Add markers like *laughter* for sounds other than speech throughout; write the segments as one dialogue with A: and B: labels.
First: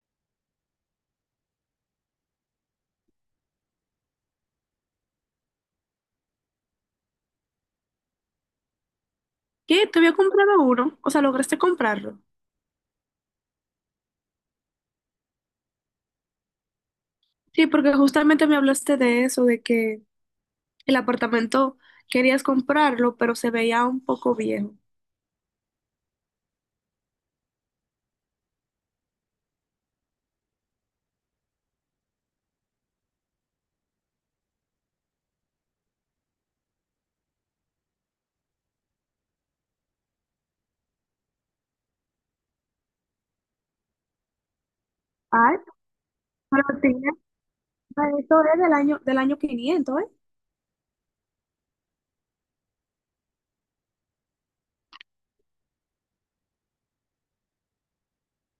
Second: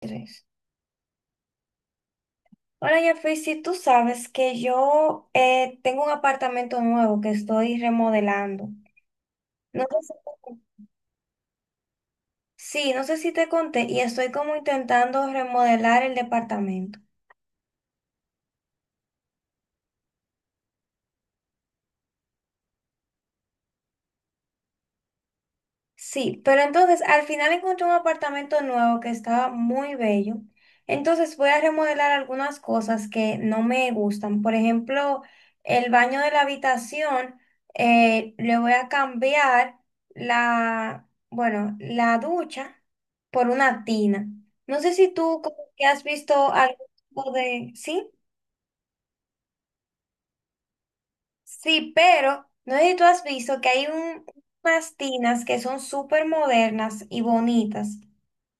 A: Tres. Hola, Jeffrey, si tú sabes que yo tengo un apartamento nuevo que estoy remodelando. No
B: ¿Qué? ¿Te
A: sé
B: había comprado
A: si-
B: uno? O sea, ¿lograste comprarlo?
A: sí, no sé si te conté y estoy como intentando remodelar el departamento.
B: Sí, porque justamente me hablaste de eso, de que el apartamento querías comprarlo, pero se veía un poco viejo.
A: Sí, pero entonces al final encontré un apartamento nuevo que estaba muy bello. Entonces voy a remodelar algunas cosas que no me gustan. Por ejemplo, el baño de la habitación, le voy a cambiar bueno, la ducha por una tina. No sé si tú como
B: Ay,
A: que has visto
B: pero tiene,
A: algo de... Sí,
B: esto es del año 500, ¿eh?
A: sí, pero no sé si tú has visto que hay unas tinas que son súper modernas y bonitas.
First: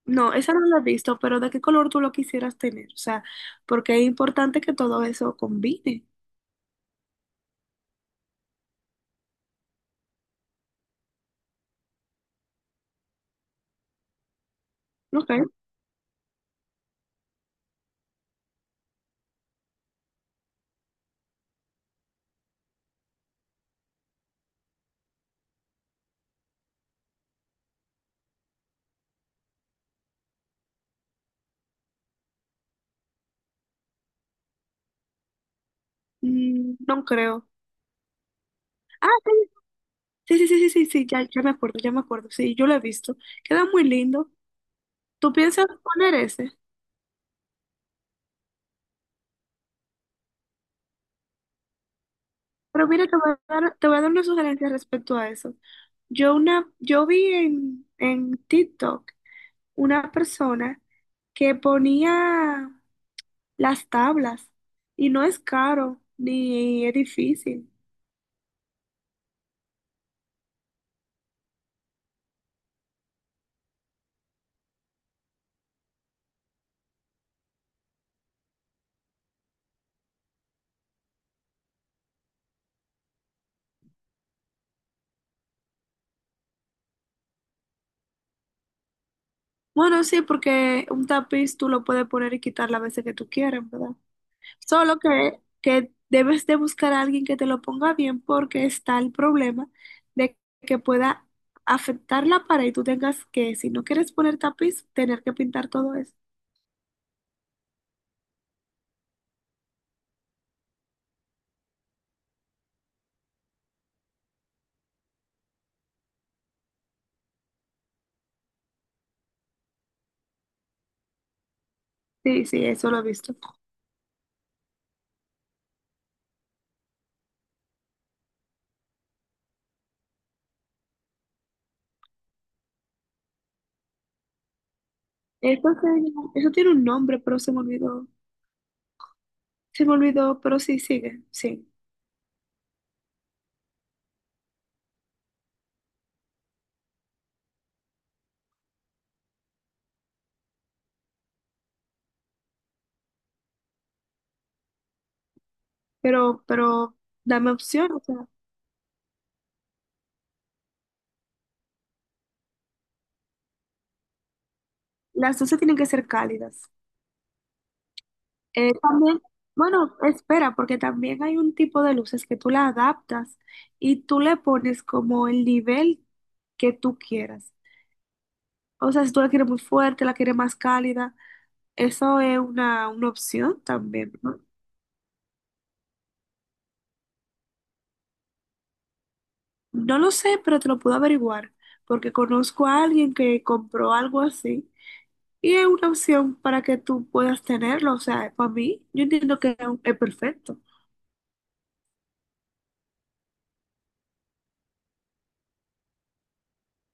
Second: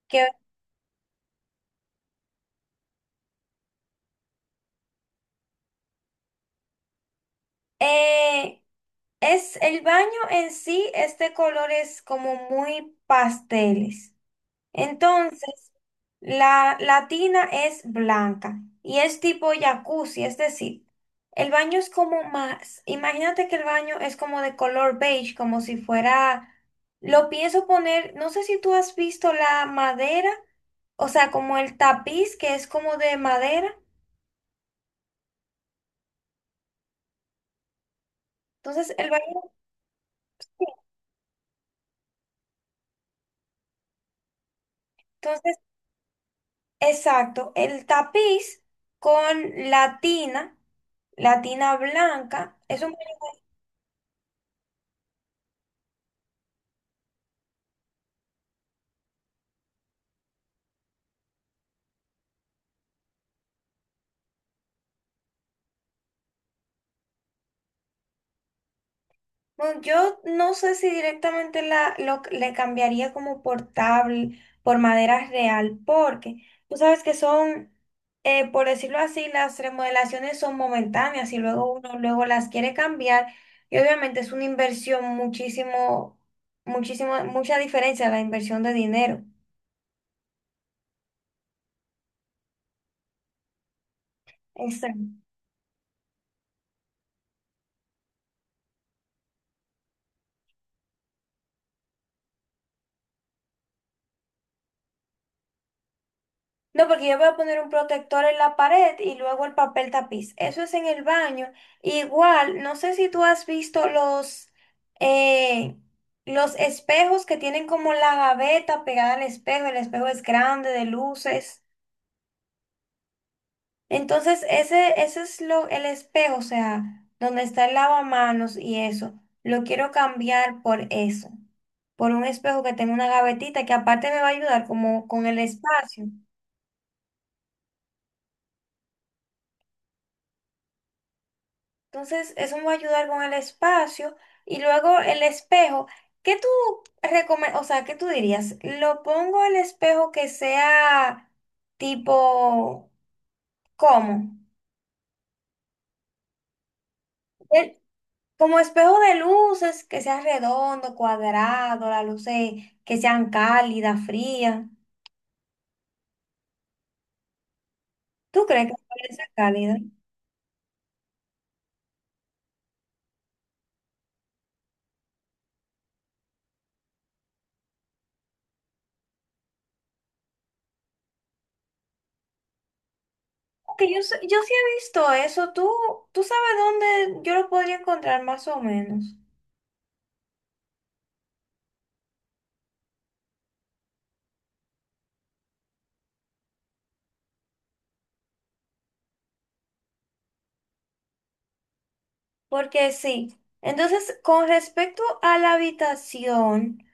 B: No, esa no la he visto, pero ¿de qué color tú lo quisieras tener? O sea, porque es importante que todo eso combine.
A: Eh, es el baño en sí es de colores como muy pasteles.
B: ¿No creo?
A: Entonces, la tina es blanca y es tipo jacuzzi, es decir, el baño es como más, imagínate que el baño es como de color beige, como si fuera, lo pienso poner, no sé si tú has visto la madera, o sea, como el tapiz que es como de madera.
B: Mm, no creo.
A: Entonces, el
B: Ah,
A: baño,
B: sí, sí, sí, sí, sí, sí, ya, ya me acuerdo, ya me acuerdo. Sí, yo lo he visto. Queda muy lindo. ¿Tú
A: entonces
B: piensas poner ese?
A: exacto, el tapiz con la tina blanca. Es
B: Pero
A: un-
B: mira, te voy a dar una sugerencia respecto a eso. Yo, una, yo vi en TikTok una persona que ponía las tablas y no es caro ni es difícil.
A: bueno, yo no sé si directamente la, lo, le cambiaría como por por madera real, porque tú sabes que son, por decirlo así, las remodelaciones son momentáneas y luego uno luego las quiere cambiar y obviamente es una inversión muchísimo, muchísimo, mucha diferencia la inversión de dinero.
B: Bueno, sí, porque un tapiz tú lo puedes poner y quitar las veces que tú quieras, ¿verdad? Solo
A: Exacto.
B: que debes de buscar a alguien que te lo ponga bien porque está el problema de que pueda afectar la pared y tú tengas que, si no quieres poner tapiz, tener que pintar todo eso.
A: No, porque yo voy a poner un protector en la pared y luego el papel tapiz. Eso es en el baño. Igual, no sé si tú has visto eh, los espejos que tienen como la gaveta pegada al espejo. El espejo es grande, de luces.
B: Sí, sí, eso lo he visto.
A: Entonces, ese es lo, el espejo, o sea, donde está el lavamanos y eso. Lo quiero cambiar por eso, por un espejo que tenga una gavetita que aparte me va a ayudar como con el
B: Eso,
A: espacio.
B: eso tiene un nombre, pero se me olvidó. Se me olvidó, pero sí, sigue, sí.
A: Entonces, eso me va a ayudar con el espacio. Y luego el espejo. ¿Qué tú recomiendas? O sea, ¿qué tú dirías? ¿Lo pongo el espejo que sea tipo, ¿cómo?
B: Pero dame
A: El-
B: opción, o sea,
A: como espejo de luces, que sea redondo, cuadrado, las luces que sean cálidas, frías.
B: las dos se tienen que ser cálidas.
A: ¿Tú crees que puede
B: También,
A: ser cálida?
B: bueno, espera, porque también hay un tipo de luces que tú la adaptas y tú le pones como el nivel que tú quieras. O sea, si tú la quieres muy fuerte, la quieres más cálida, eso es una opción
A: Porque yo,
B: también,
A: sé- yo
B: ¿no?
A: sí he visto eso. ¿Tú, tú sabes dónde yo lo podría encontrar más o menos?
B: No lo sé, pero te lo puedo averiguar, porque conozco a alguien que compró algo así y es una opción para que tú puedas tenerlo. O sea, para mí, yo entiendo que es perfecto.
A: Porque sí. Entonces, con respecto a la habitación,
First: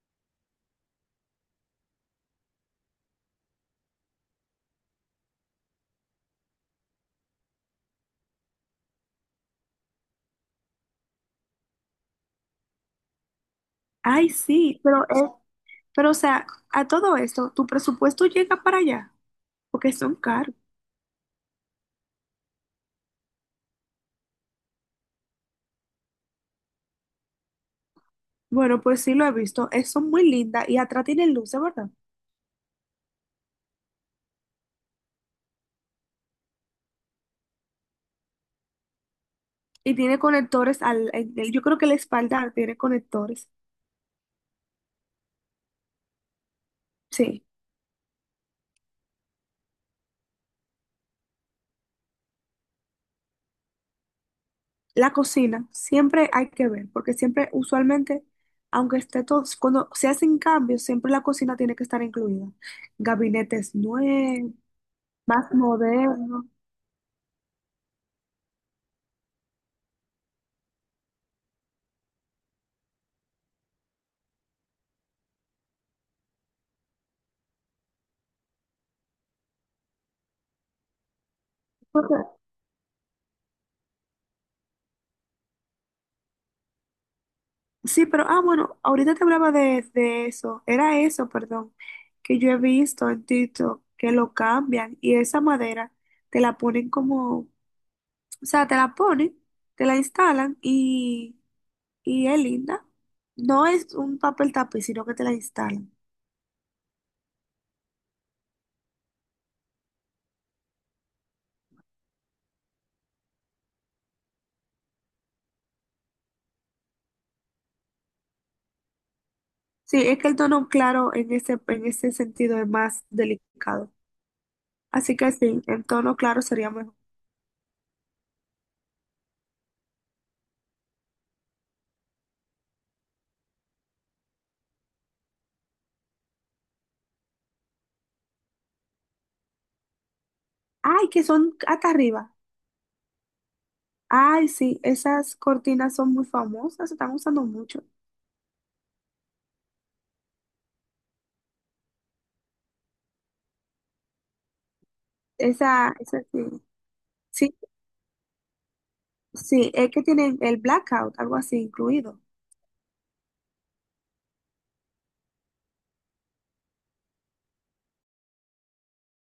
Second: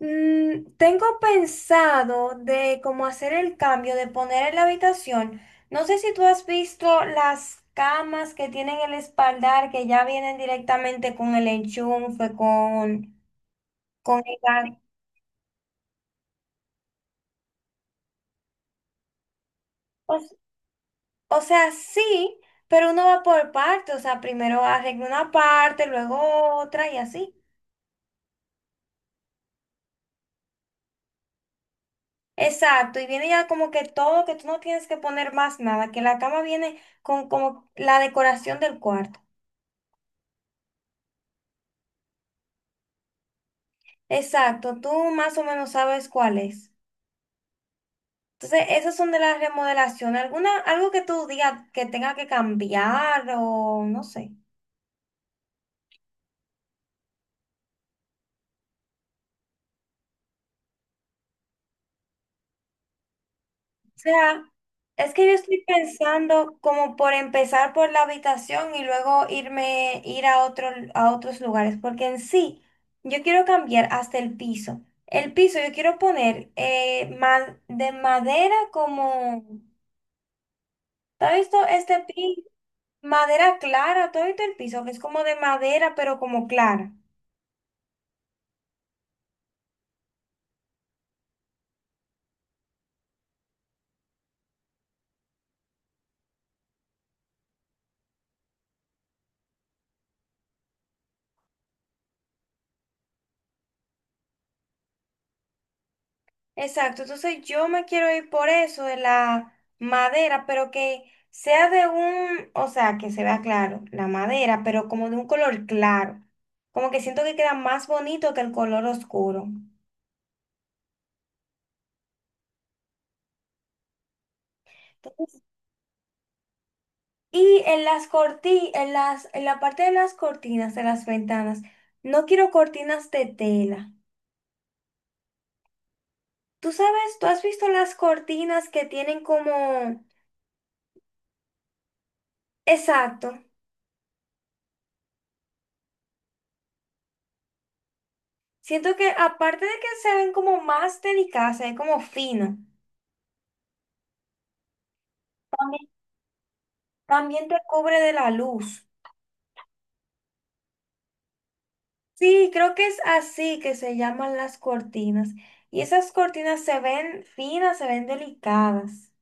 A: mm, tengo pensado de cómo hacer el cambio de poner en la habitación. No sé si tú has visto las camas que tienen el espaldar que ya vienen directamente con el enchufe, con
B: Ay,
A: el... ga-
B: sí, pero es. Pero, o sea, a todo esto, tu presupuesto llega para allá, porque son
A: o, s-
B: caros.
A: o sea, sí, pero uno va por partes. O sea, primero arregla una parte, luego otra y así.
B: Bueno, pues sí lo he visto, son muy lindas y atrás tiene luces, ¿verdad?
A: Exacto, y viene ya como que todo, que tú no tienes que poner más nada, que la cama viene con como la decoración del cuarto.
B: Y tiene conectores yo creo que la espalda tiene conectores.
A: Exacto, tú más o menos sabes cuál es.
B: Sí,
A: Entonces, esas son de las remodelaciones. ¿Alguna, algo que tú digas que tenga que cambiar o no sé?
B: la cocina, siempre hay que ver, porque siempre, usualmente, aunque esté todo, cuando se hacen cambios, siempre la cocina tiene que estar incluida. Gabinetes
A: Sea,
B: nuevos,
A: es que yo
B: más
A: estoy
B: modernos.
A: pensando como por empezar por la habitación y luego irme, ir a otro, a otros lugares, porque en sí, yo quiero cambiar hasta el piso. El piso yo quiero poner ma- de madera como, ¿tú has visto este piso? Madera clara, ¿tú has visto el piso? Que es como de madera, pero como clara.
B: Sí, pero, ah, bueno, ahorita te hablaba de eso, era eso, perdón, que yo he visto en TikTok que lo cambian y esa madera te la ponen como, o sea, te la ponen, te la instalan y es linda. No es un papel tapiz, sino que te la instalan.
A: Exacto, entonces yo me quiero ir por eso de la madera, pero que sea de un, o sea, que se vea claro, la madera, pero como de un color claro, como que siento que queda más bonito que el color oscuro.
B: Sí, es que el tono claro en ese sentido es más delicado. Así que
A: Entonces,
B: sí, en tono claro sería mejor.
A: y en las corti, en las, en la parte de las cortinas, de las ventanas, no quiero cortinas de tela. Tú sabes, tú has visto las cortinas que tienen como,
B: Ay, que son hasta arriba.
A: exacto,
B: Ay, sí, esas cortinas son muy famosas, se están usando mucho.
A: siento que aparte de que se ven como más delicadas, se ven como fino. También
B: Esa sí.
A: también
B: Sí,
A: te cubre de la luz.
B: sí, es que tienen el blackout, algo así incluido.
A: Sí, creo que es así que se llaman las cortinas. Y esas cortinas se ven finas, se ven delicadas.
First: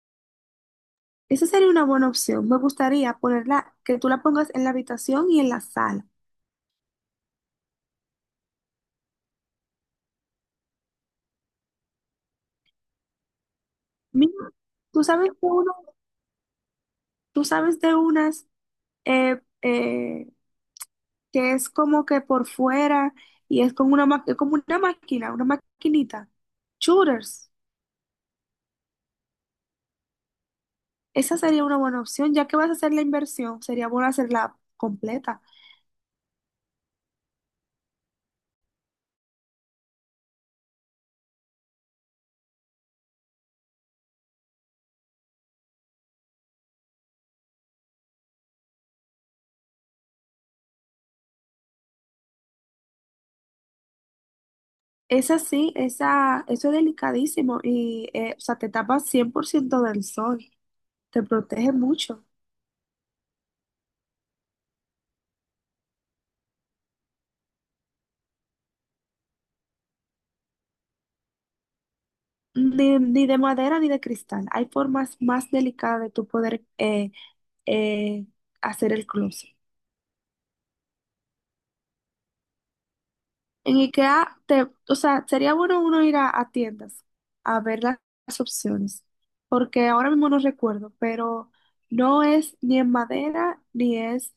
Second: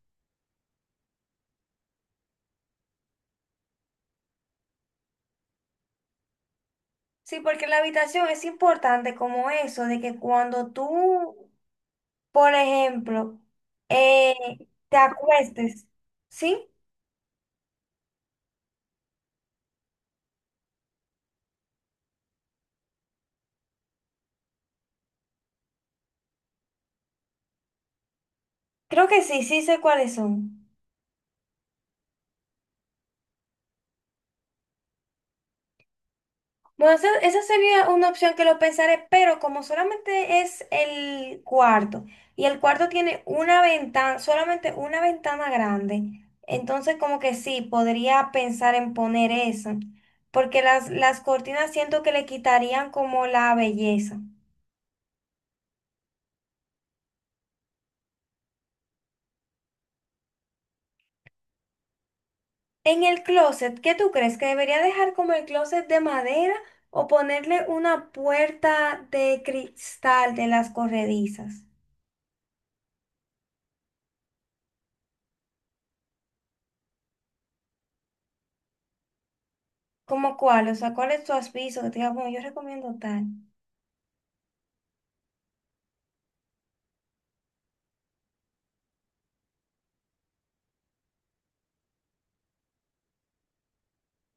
B: Esa sería una buena opción. Me gustaría ponerla, que tú la pongas en la habitación y en la sala.
A: Sí, porque la habitación es importante como eso, de que cuando tú, por ejemplo, eh,
B: Mira,
A: te
B: tú sabes de uno,
A: acuestes, ¿sí?
B: tú sabes de unas eh, eh, que es como que por fuera y es como una, es como una máquina, una maquinita. Shooters.
A: Creo que sí, sí sé cuáles son.
B: Esa sería una buena opción, ya que vas a hacer la inversión, sería bueno hacerla completa.
A: Bueno, esa sería una opción que lo pensaré, pero como solamente es el cuarto y el cuarto tiene una ventana, solamente una ventana grande, entonces como que sí, podría pensar en poner esa, porque las cortinas siento que le quitarían como la belleza.
B: Es así, esa, eso es delicadísimo y, o sea, te tapa 100% del sol, te protege mucho.
A: En el closet, ¿qué tú crees? ¿Que debería dejar como el closet de madera o ponerle una puerta de cristal de las corredizas?
B: Ni de madera ni de cristal. Hay formas más delicadas de tu poder eh, hacer el closet.
A: ¿Cómo cuál? O sea, ¿cuál es tu aviso que te diga, bueno, yo recomiendo tal?
B: En IKEA, te, o sea, sería bueno uno ir a tiendas a ver las opciones, porque ahora mismo no recuerdo, pero no es ni en madera ni es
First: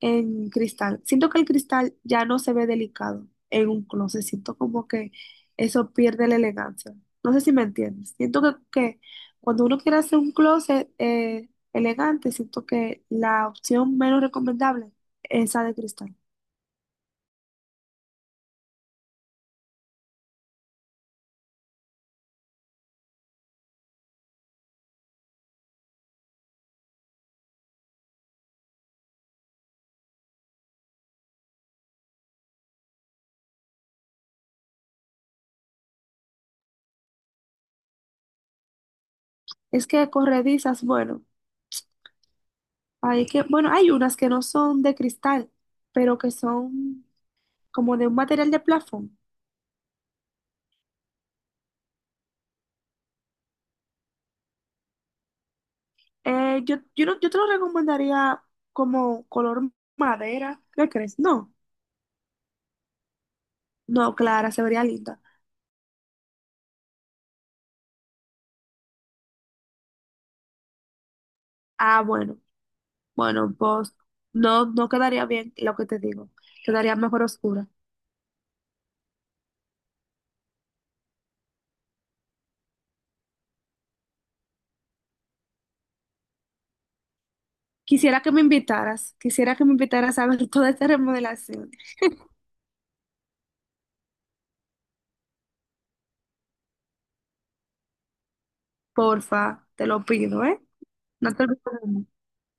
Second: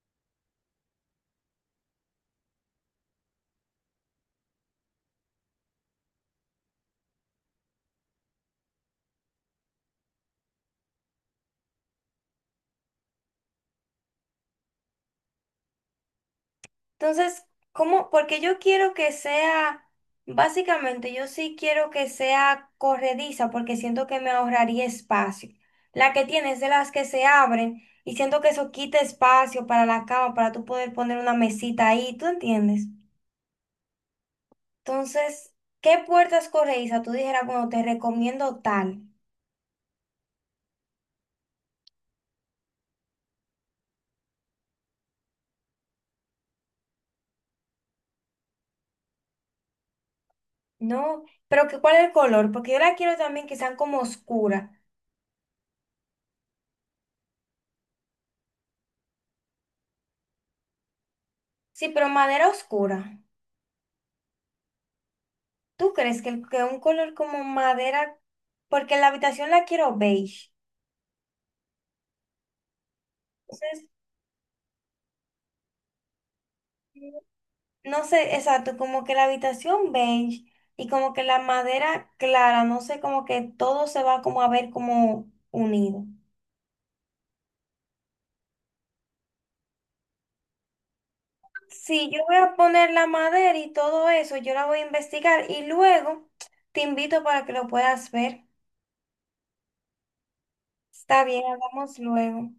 B: en cristal. Siento que el cristal ya no se ve delicado en un closet. Siento como que eso pierde la elegancia. No sé si me entiendes. Siento que cuando uno quiere hacer un closet elegante, siento que la opción menos recomendable es esa de cristal.
A: Entonces, ¿cómo? Porque yo quiero que sea, básicamente, yo sí quiero que sea corrediza porque siento que me ahorraría espacio. La que tienes de las que se abren y siento que eso quita espacio para la cama, para tú poder poner una mesita ahí, ¿tú entiendes? Entonces, ¿qué puertas corredizas tú dijeras, bueno, te recomiendo tal?
B: Es que corredizas, bueno, hay que, bueno, hay unas que no son de cristal, pero que son como de un material de plafón.
A: No, pero que, ¿cuál es el color? Porque yo la quiero también que sean como oscuras.
B: Yo, yo, no- yo te lo recomendaría como color madera. ¿Qué crees? No.
A: Sí, pero madera oscura.
B: No, Clara, se vería linda.
A: ¿Tú crees que, el- que un color como madera, porque la habitación la quiero beige?
B: Ah, bueno, bueno,
A: Entonces,
B: pues no, no quedaría bien lo que te digo. Quedaría mejor oscura.
A: no sé, exacto, como que la habitación beige y como que la madera clara, no sé, como que todo se va como a ver como unido.
B: Quisiera que me invitaras, quisiera que me invitaras a ver *laughs* toda esta remodelación.
A: Sí, yo voy a poner la madera y todo eso, yo la voy a investigar y luego te invito para que lo puedas ver.
B: Porfa, te lo pido, ¿eh?
A: Está
B: No
A: bien,
B: te olvides de
A: hablamos
B: mí.
A: luego.